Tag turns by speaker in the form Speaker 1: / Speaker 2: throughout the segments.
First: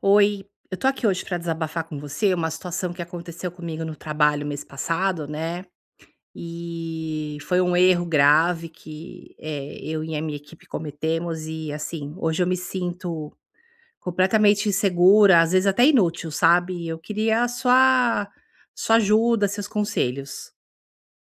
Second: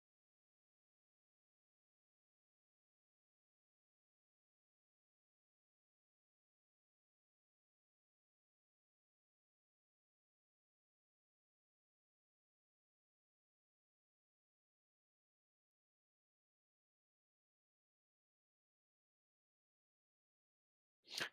Speaker 1: Oi, eu tô aqui hoje pra desabafar com você uma situação que aconteceu comigo no trabalho mês passado, né? E foi um erro grave que eu e a minha equipe cometemos, e assim, hoje eu me sinto completamente insegura, às vezes até inútil, sabe? Eu queria a sua ajuda, seus conselhos.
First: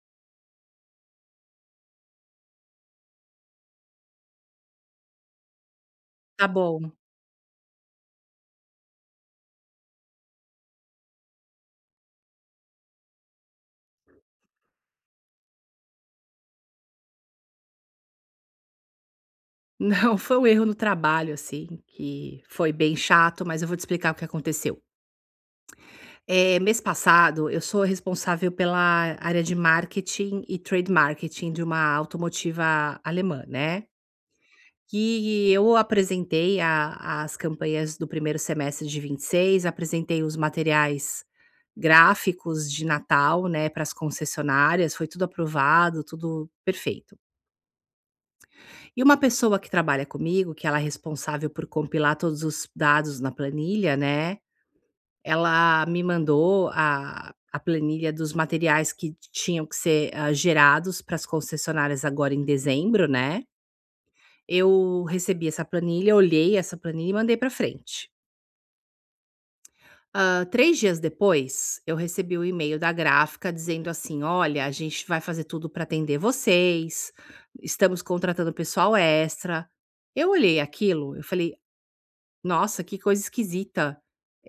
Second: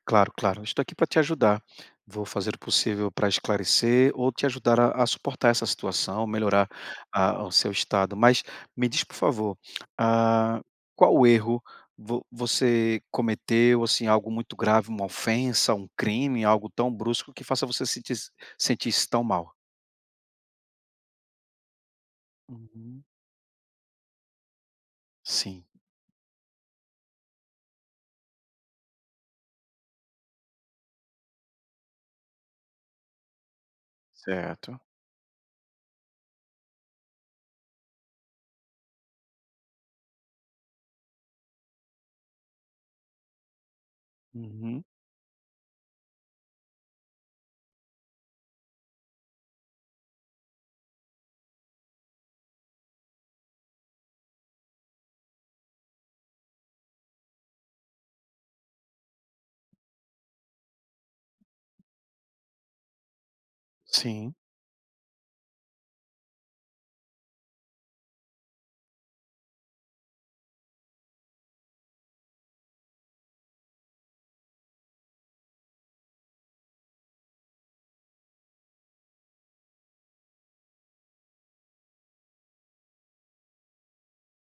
Speaker 2: Claro, claro. Estou aqui para te ajudar. Vou fazer o possível para esclarecer ou te ajudar a suportar essa situação,
Speaker 1: Tá
Speaker 2: melhorar
Speaker 1: bom.
Speaker 2: o seu estado. Mas me diz, por favor, ah, qual erro você cometeu, assim, algo muito grave, uma ofensa, um crime, algo tão brusco que faça você sentir-se tão mal?
Speaker 1: Não, foi um erro no trabalho, assim, que foi bem
Speaker 2: Uhum.
Speaker 1: chato, mas eu vou te explicar o que aconteceu.
Speaker 2: Sim,
Speaker 1: Mês passado, eu sou responsável pela área de marketing e trade marketing de uma automotiva alemã, né.
Speaker 2: certo.
Speaker 1: E eu apresentei a as campanhas do primeiro semestre de 26, apresentei os materiais gráficos de Natal, né, para as
Speaker 2: Uhum.
Speaker 1: concessionárias, foi tudo aprovado, tudo perfeito. E uma pessoa que trabalha comigo, que ela é responsável por compilar todos os dados na planilha, né, ela me mandou a planilha dos materiais que tinham que ser, gerados para as concessionárias agora em dezembro, né.
Speaker 2: Sim,
Speaker 1: Eu recebi essa planilha, olhei essa planilha e mandei para frente. 3 dias depois, eu recebi o e-mail da gráfica dizendo assim: "Olha, a gente vai fazer tudo para atender vocês, estamos contratando pessoal extra". Eu olhei aquilo, eu falei: nossa, que coisa esquisita.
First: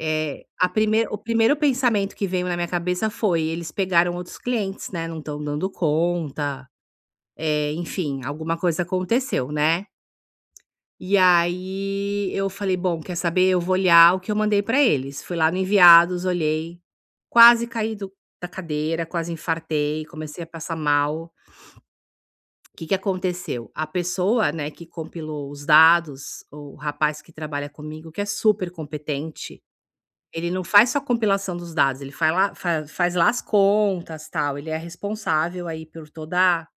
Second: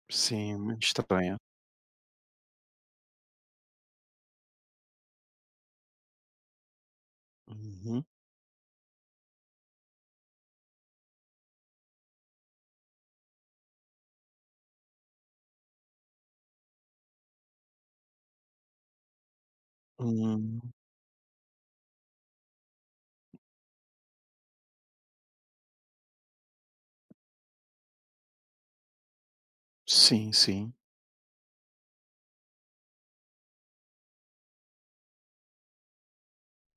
Speaker 1: É
Speaker 2: sim,
Speaker 1: a
Speaker 2: muito
Speaker 1: primeir O
Speaker 2: estranha.
Speaker 1: primeiro pensamento que veio na minha cabeça foi: "Eles pegaram outros clientes, né, não estão dando conta", é,
Speaker 2: Uhum.
Speaker 1: enfim, alguma coisa aconteceu, né. E aí eu falei: "Bom, quer saber? Eu vou olhar o que eu mandei para eles". Fui lá no enviados, olhei, quase caí do da cadeira, quase infartei, comecei a
Speaker 2: Hum.
Speaker 1: passar mal. O que que aconteceu? A pessoa, né, que compilou os dados, o rapaz que trabalha comigo, que é super competente,
Speaker 2: Sim,
Speaker 1: ele não
Speaker 2: sim.
Speaker 1: faz só compilação dos dados, ele faz lá fa faz lá as contas, tal, ele é responsável aí por toda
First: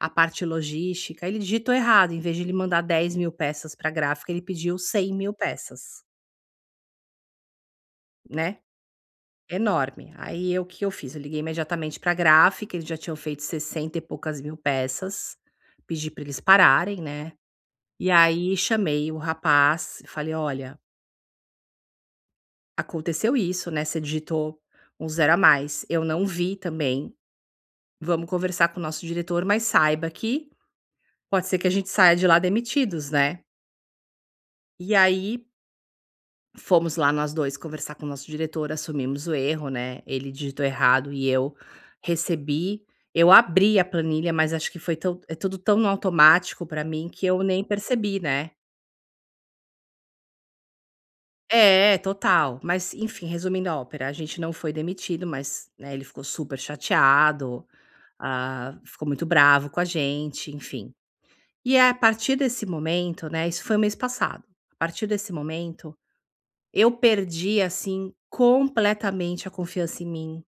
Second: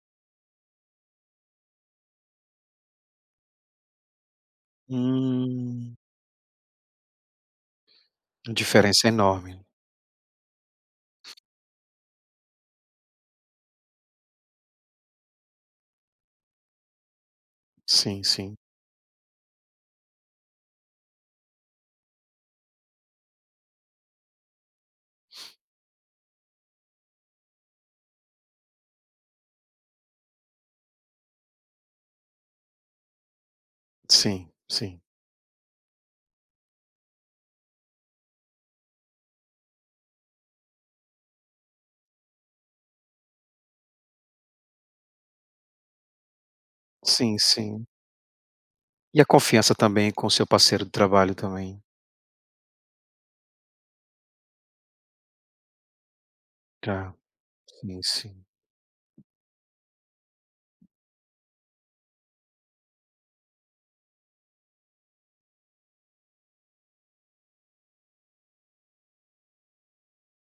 Speaker 1: a parte logística. Ele digitou errado, em vez de ele mandar 10.000 peças pra gráfica, ele pediu cem mil
Speaker 2: Hum.
Speaker 1: peças, né,
Speaker 2: Diferença enorme.
Speaker 1: enorme. Aí eu o que eu fiz? Eu liguei imediatamente pra gráfica, eles já tinham feito 60 e poucas mil peças, pedi para eles pararem, né, e
Speaker 2: Sim, sim.
Speaker 1: aí chamei o rapaz falei: "Olha, aconteceu isso, né, você digitou um zero a mais, eu não vi também. Vamos conversar com o nosso diretor, mas saiba que pode ser que a gente saia de lá demitidos, né".
Speaker 2: Sim,
Speaker 1: E
Speaker 2: sim.
Speaker 1: aí fomos lá nós 2 conversar com o nosso diretor, assumimos o erro, né, ele digitou errado e eu recebi eu abri a planilha, mas acho que foi tão é tudo tão no automático pra mim que
Speaker 2: Sim,
Speaker 1: eu nem
Speaker 2: sim.
Speaker 1: percebi, né.
Speaker 2: E a confiança também com o seu parceiro de trabalho também.
Speaker 1: É, total. Mas enfim, resumindo a ópera, a gente não foi demitido, mas, né, ele ficou super
Speaker 2: Tá.
Speaker 1: chateado,
Speaker 2: Sim, sim.
Speaker 1: ficou muito bravo com a gente, enfim. E a partir desse momento, né, isso foi mês passado. A partir desse momento, eu perdi assim completamente a confiança em mim.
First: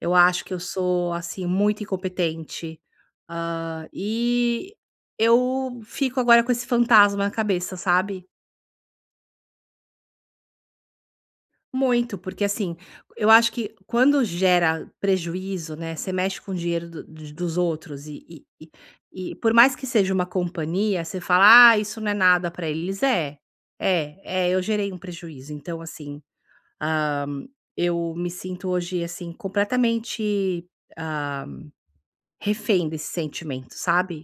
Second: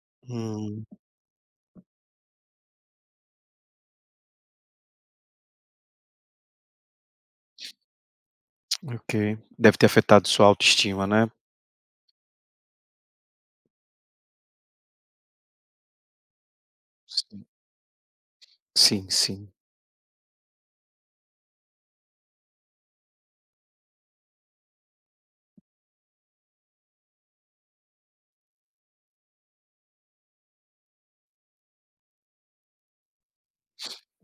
Speaker 1: Eu acho que eu
Speaker 2: Hum,
Speaker 1: sou assim muito incompetente. E eu fico agora com esse fantasma na cabeça, sabe?
Speaker 2: ok. Deve ter afetado sua autoestima, né?
Speaker 1: Muito, porque assim, eu acho que quando gera prejuízo, né, você mexe com o dinheiro
Speaker 2: Sim,
Speaker 1: dos outros
Speaker 2: sim,
Speaker 1: e
Speaker 2: sim.
Speaker 1: por mais que seja uma companhia, você fala, ah, isso não é nada para eles. É, eu gerei um prejuízo. Então, assim, ah, eu me sinto hoje, assim, completamente ah, refém desse sentimento, sabe?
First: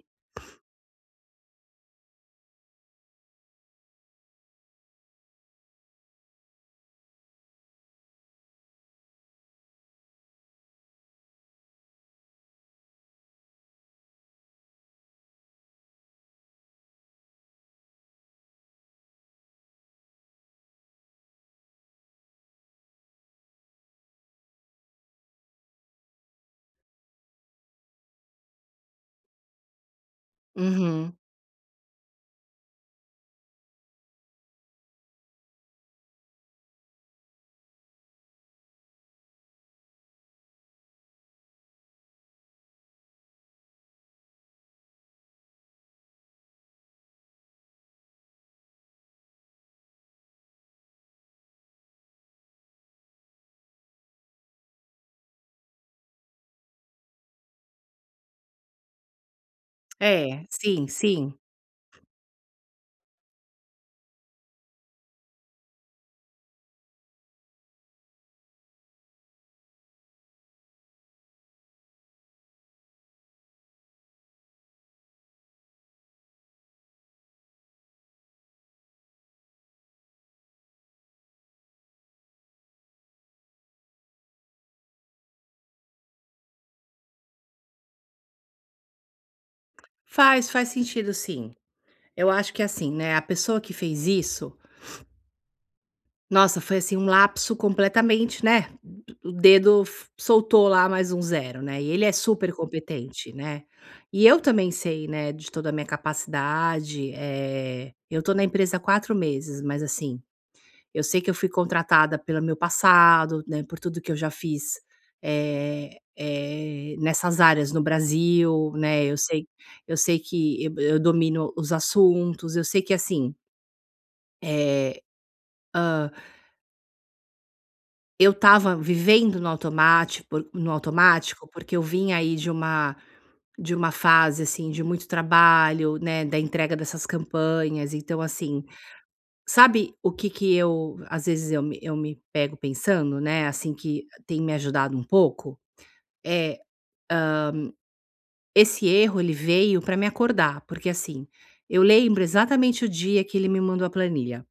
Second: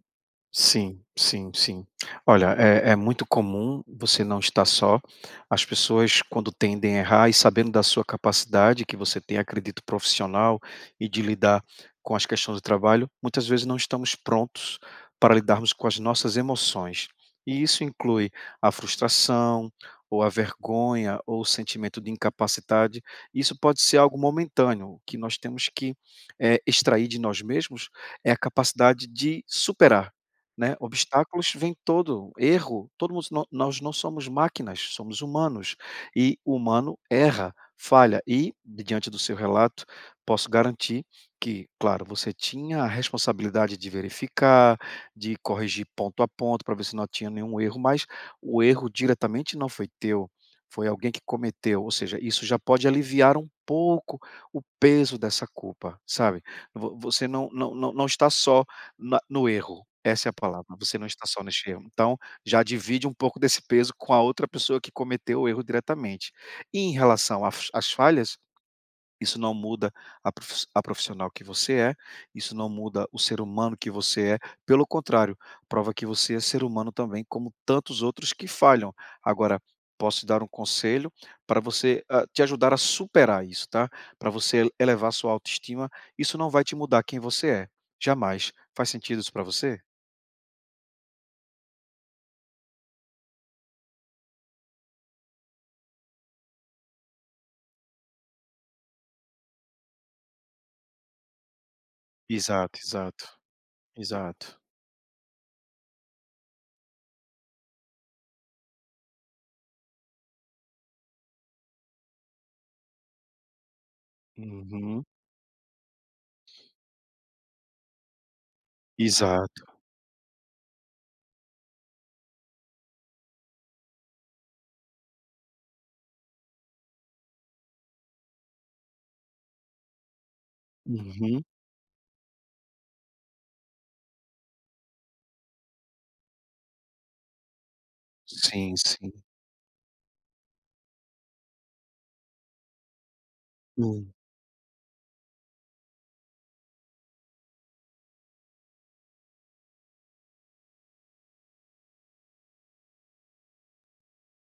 Speaker 2: Sim, sim, sim. Olha, é muito comum, você não está só. As pessoas, quando tendem a errar e sabendo da sua capacidade que você tem, acredito, profissional e de lidar com as questões do trabalho, muitas vezes não estamos prontos para lidarmos com as nossas emoções. E isso inclui a frustração, ou a vergonha, ou o sentimento de incapacidade. Isso pode ser algo momentâneo. O que nós temos que, extrair de nós mesmos é a capacidade de superar, né,
Speaker 1: Uhum.
Speaker 2: obstáculos vem todo, erro, todo mundo nó nós não somos máquinas, somos humanos, e o humano erra, falha e, diante do seu relato, posso garantir que, claro, você tinha a responsabilidade de verificar, de corrigir ponto a ponto para ver se não tinha nenhum erro, mas o erro diretamente não foi teu, foi alguém que cometeu, ou seja, isso já pode aliviar um pouco o peso dessa culpa, sabe. Vo você não está só na no erro. Essa é a
Speaker 1: É,
Speaker 2: palavra,
Speaker 1: sim,
Speaker 2: você não está
Speaker 1: sim.
Speaker 2: só neste erro. Então, já divide um pouco desse peso com a outra pessoa que cometeu o erro diretamente. E em relação a f às falhas, isso não muda a profissional que você é, isso não muda o ser humano que você é, pelo contrário, prova que você é ser humano também, como tantos outros que falham. Agora, posso te dar um conselho para você, te ajudar a superar isso, tá, para você elevar sua autoestima, isso não vai te mudar quem você é, jamais. Faz sentido isso para você?
Speaker 1: Faz, faz sentido, sim. Eu acho que assim, né, a pessoa que fez isso, nossa, foi assim um lapso completamente, né, o dedo f soltou lá mais um zero, né, e ele é super
Speaker 2: Exato,
Speaker 1: competente,
Speaker 2: exato,
Speaker 1: né. E eu
Speaker 2: exato.
Speaker 1: também sei, né, de toda a minha capacidade, eu tô na empresa há 4 meses, mas assim, eu sei que eu fui contratada pelo meu passado, né, por tudo que eu já fiz,
Speaker 2: Uhum.
Speaker 1: nessas áreas no Brasil, né,
Speaker 2: Exato.
Speaker 1: eu sei que eu domino os assuntos, eu sei que assim, é hã eu estava vivendo no automático por no
Speaker 2: Uhum.
Speaker 1: automático, porque eu vim aí de uma fase, assim, de muito trabalho, né, da entrega dessas campanhas, então, assim,
Speaker 2: Sim, sim.
Speaker 1: sabe o que que eu às vezes eu me pego pensando, né, assim, que
Speaker 2: Hum.
Speaker 1: tem me ajudado um pouco? é Esse erro ele veio para me acordar, porque, assim, eu lembro exatamente o dia que ele me mandou a planilha.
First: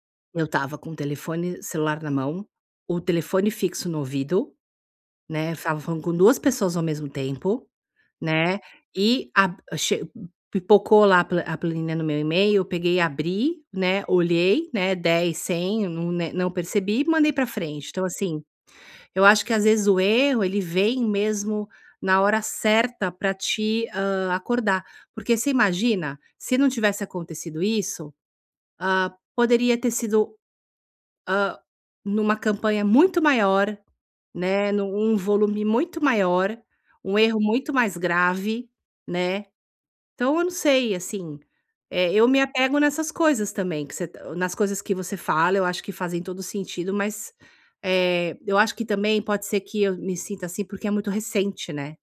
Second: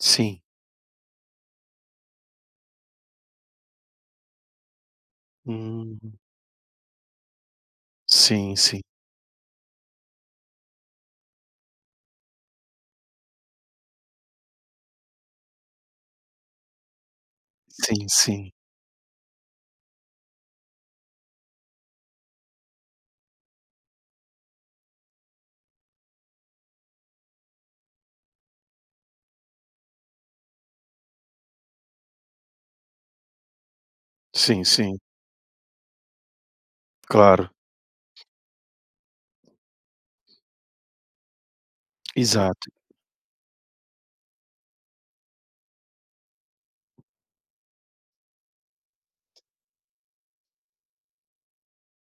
Speaker 2: Sim.
Speaker 1: Eu estava com o telefone celular na mão, o telefone fixo no ouvido, né, eu estava
Speaker 2: Hum.
Speaker 1: falando com 2 pessoas ao mesmo tempo,
Speaker 2: Sim,
Speaker 1: né,
Speaker 2: sim.
Speaker 1: e a che pipocou lá a planilha no meu e-mail, eu peguei, abri, né, olhei, né, dez, 100, não né, não percebi e mandei para frente. Então
Speaker 2: Sim,
Speaker 1: assim,
Speaker 2: sim.
Speaker 1: eu acho que às vezes o erro ele vem mesmo na hora certa para te, acordar. Porque você imagina, se não tivesse acontecido isso, poderia ter sido numa campanha muito maior,
Speaker 2: Sim,
Speaker 1: né, num
Speaker 2: sim.
Speaker 1: um volume muito maior, um erro
Speaker 2: Claro.
Speaker 1: muito mais grave, né. Então eu não sei, assim, eu me
Speaker 2: Exato.
Speaker 1: apego nessas coisas também que você ta nas coisas que você fala, eu acho que fazem todo sentido, mas, eu acho que também pode ser que eu me sinta assim, porque é muito recente, né.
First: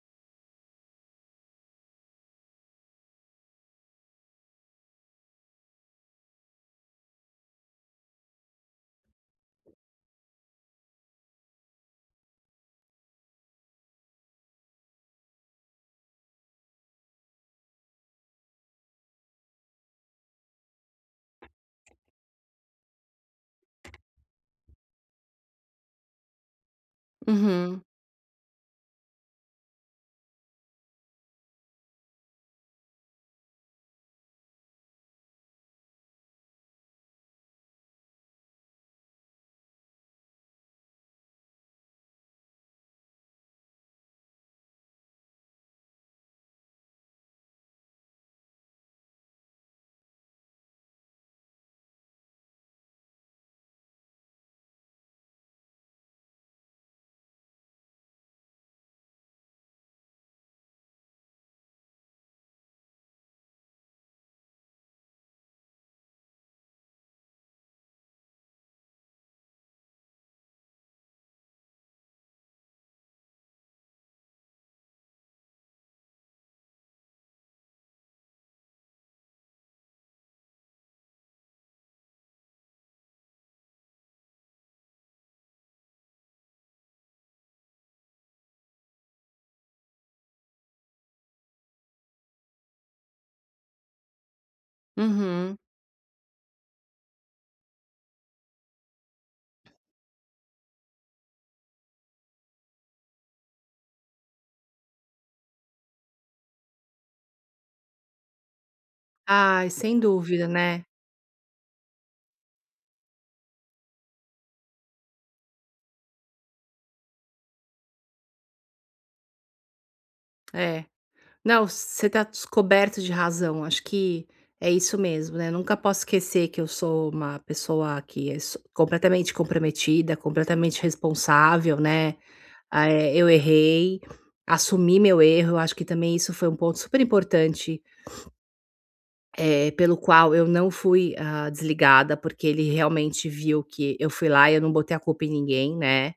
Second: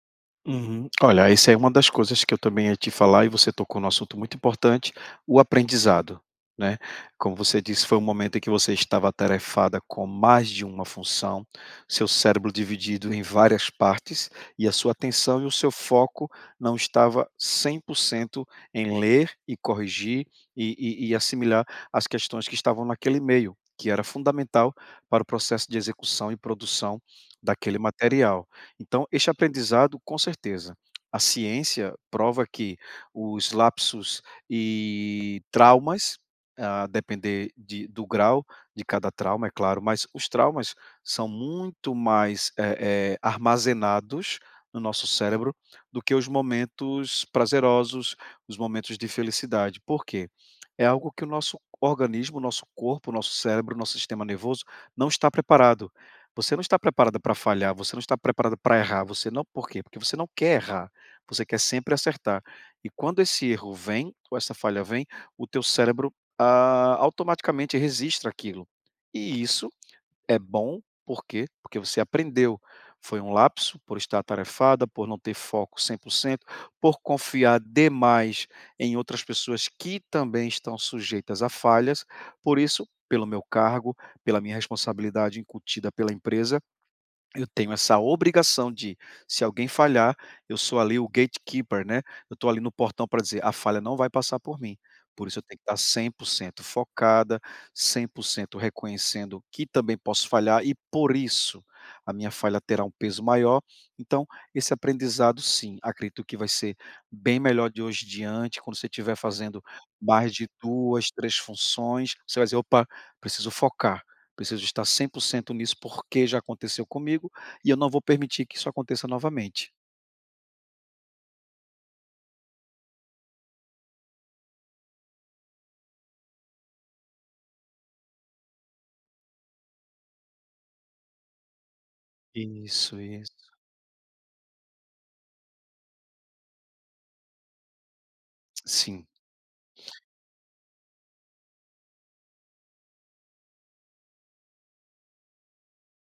Speaker 2: Uhum. Olha, essa é uma das coisas que eu também ia te falar e você tocou num assunto muito importante, o aprendizado, né. Como você disse, foi um momento em que você estava atarefada com mais de uma função, seu cérebro dividido em várias partes e a sua atenção e o seu foco não estava 100% em ler e corrigir e e assimilar as questões que estavam naquele meio, que era fundamental para o processo de execução e produção daquele
Speaker 1: Uhum,
Speaker 2: material. Então, este aprendizado, com certeza. A ciência prova que os lapsos e traumas, a depender do grau de cada trauma, é claro, mas os traumas são muito mais armazenados no nosso cérebro do que os momentos prazerosos, os momentos de felicidade. Por quê? É algo que o nosso organismo, o nosso corpo, o nosso cérebro, o nosso sistema nervoso não está preparado, você não está preparada para falhar, você não está preparada para errar, você não, por quê? Porque você não quer errar, você quer sempre acertar. E quando esse erro vem, ou essa falha vem, o teu cérebro automaticamente registra aquilo. E isso é bom, por quê? Porque você aprendeu. Foi um lapso por estar atarefada, por não ter foco 100%, por confiar demais em outras pessoas que também estão sujeitas a falhas. Por isso, pelo meu cargo, pela minha responsabilidade incutida pela empresa, eu tenho essa obrigação de, se alguém falhar, eu sou ali o gatekeeper, né, eu estou ali no portão para dizer: "A falha não vai passar por mim". Por isso eu
Speaker 1: uhum.
Speaker 2: tenho que estar 100% focada, 100% reconhecendo que também posso falhar e, por isso, a minha falha terá um peso maior. Então, esse aprendizado sim, acredito que vai ser bem melhor de hoje em diante, quando você estiver fazendo
Speaker 1: Ai, sem
Speaker 2: mais de
Speaker 1: dúvida, né.
Speaker 2: 2, 3 funções, você vai dizer: "Opa, preciso focar, preciso estar 100% nisso, porque já aconteceu comigo e eu não vou permitir que isso aconteça novamente.
Speaker 1: É. Não, você tá descoberto de razão, acho que é isso mesmo, né, nunca posso esquecer que eu sou uma pessoa que é completamente comprometida, completamente responsável, né,
Speaker 2: Isso,
Speaker 1: eu
Speaker 2: isso.
Speaker 1: errei, assumi meu erro, eu acho que também isso foi um ponto super importante,
Speaker 2: Sim.
Speaker 1: pelo qual eu não fui, desligada, porque ele realmente viu que eu fui lá e eu não botei a culpa em ninguém, né,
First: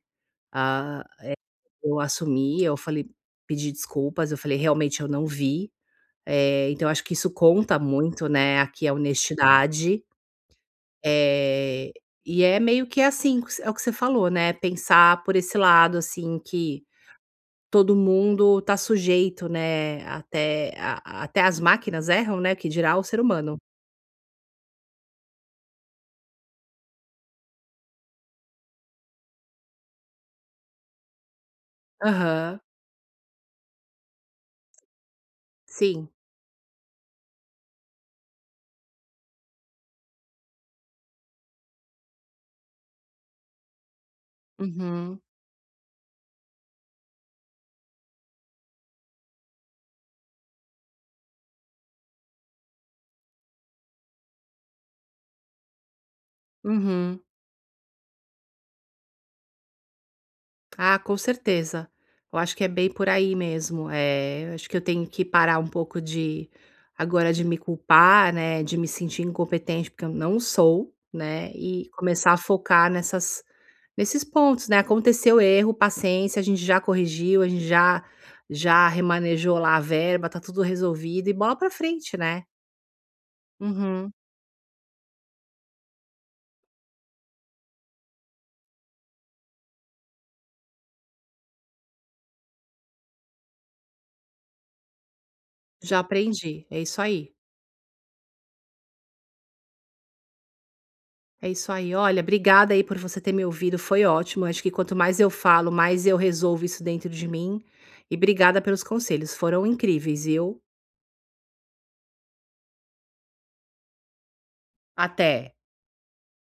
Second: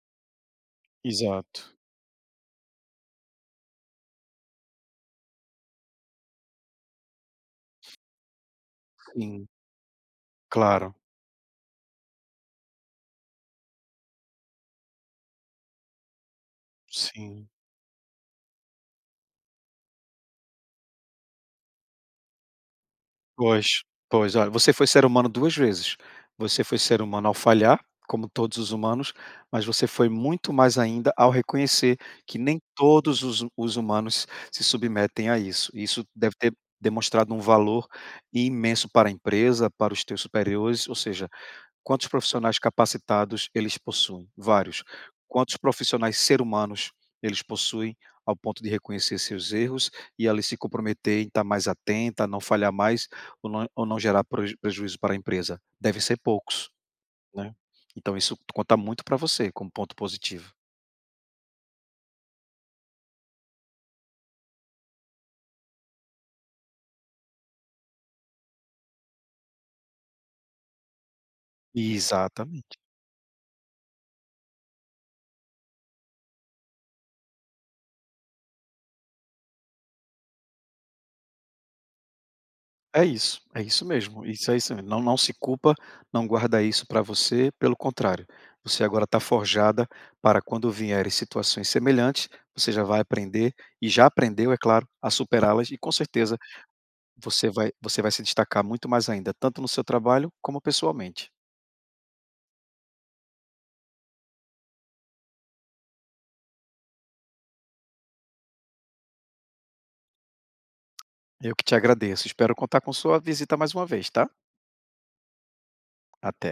Speaker 1: ah,
Speaker 2: Exato.
Speaker 1: eu assumi, eu falei pedi desculpas, eu falei: "Realmente eu não vi", então acho que isso conta muito, né, aqui a
Speaker 2: Sim,
Speaker 1: honestidade,
Speaker 2: claro.
Speaker 1: eh, e é meio que assim, é o que você falou, né, pensar por esse lado, assim, que
Speaker 2: Sim.
Speaker 1: todo mundo tá sujeito, né, até as máquinas erram, né, que dirá o ser humano.
Speaker 2: Pois. Pois, olha, você foi ser humano 2 vezes. Você foi ser humano ao falhar, como todos os humanos, mas você foi muito mais ainda ao reconhecer que nem
Speaker 1: Aham,
Speaker 2: todos os humanos se submetem a isso. Isso
Speaker 1: sim.
Speaker 2: deve ter demonstrado um valor imenso para a empresa, para os teus superiores, ou seja, quantos profissionais capacitados eles possuem? Vários.
Speaker 1: Uhum,
Speaker 2: Quantos profissionais ser humanos eles possuem ao ponto de reconhecer seus erros e ali se comprometer em estar mais atenta, não falhar mais ou não gerar prejuízo para a empresa? Devem ser poucos,
Speaker 1: uhum.
Speaker 2: né? Então isso conta muito para você como ponto positivo.
Speaker 1: Ah, com certeza. Eu acho que é bem por aí mesmo. É, eu acho que eu tenho que parar um pouco de agora de me culpar, né, de me sentir incompetente, porque eu não sou, né, e começar a
Speaker 2: Exata.
Speaker 1: focar nessas nesses pontos, né. Aconteceu erro, paciência, a gente já corrigiu, a gente já já remanejou lá a verba, tá tudo resolvido e bola pra frente, né.
Speaker 2: É isso
Speaker 1: Uhum.
Speaker 2: mesmo, isso é isso mesmo. Não se culpa, não guarda isso para você, pelo contrário, você agora está forjada para quando vierem situações semelhantes, você já vai aprender e já aprendeu, é claro, a superá-las e com
Speaker 1: Já
Speaker 2: certeza
Speaker 1: aprendi, é isso aí.
Speaker 2: você vai se destacar muito mais ainda, tanto no seu trabalho como pessoalmente.
Speaker 1: É isso aí. Olha, obrigada aí por você ter me ouvido, foi ótimo. Acho que quanto mais eu falo, mais eu resolvo isso dentro de mim. E obrigada pelos conselhos, foram incríveis, viu?
Speaker 2: Eu que te agradeço, espero contar com sua visita mais uma vez, tá?
Speaker 1: Até.
Speaker 2: Até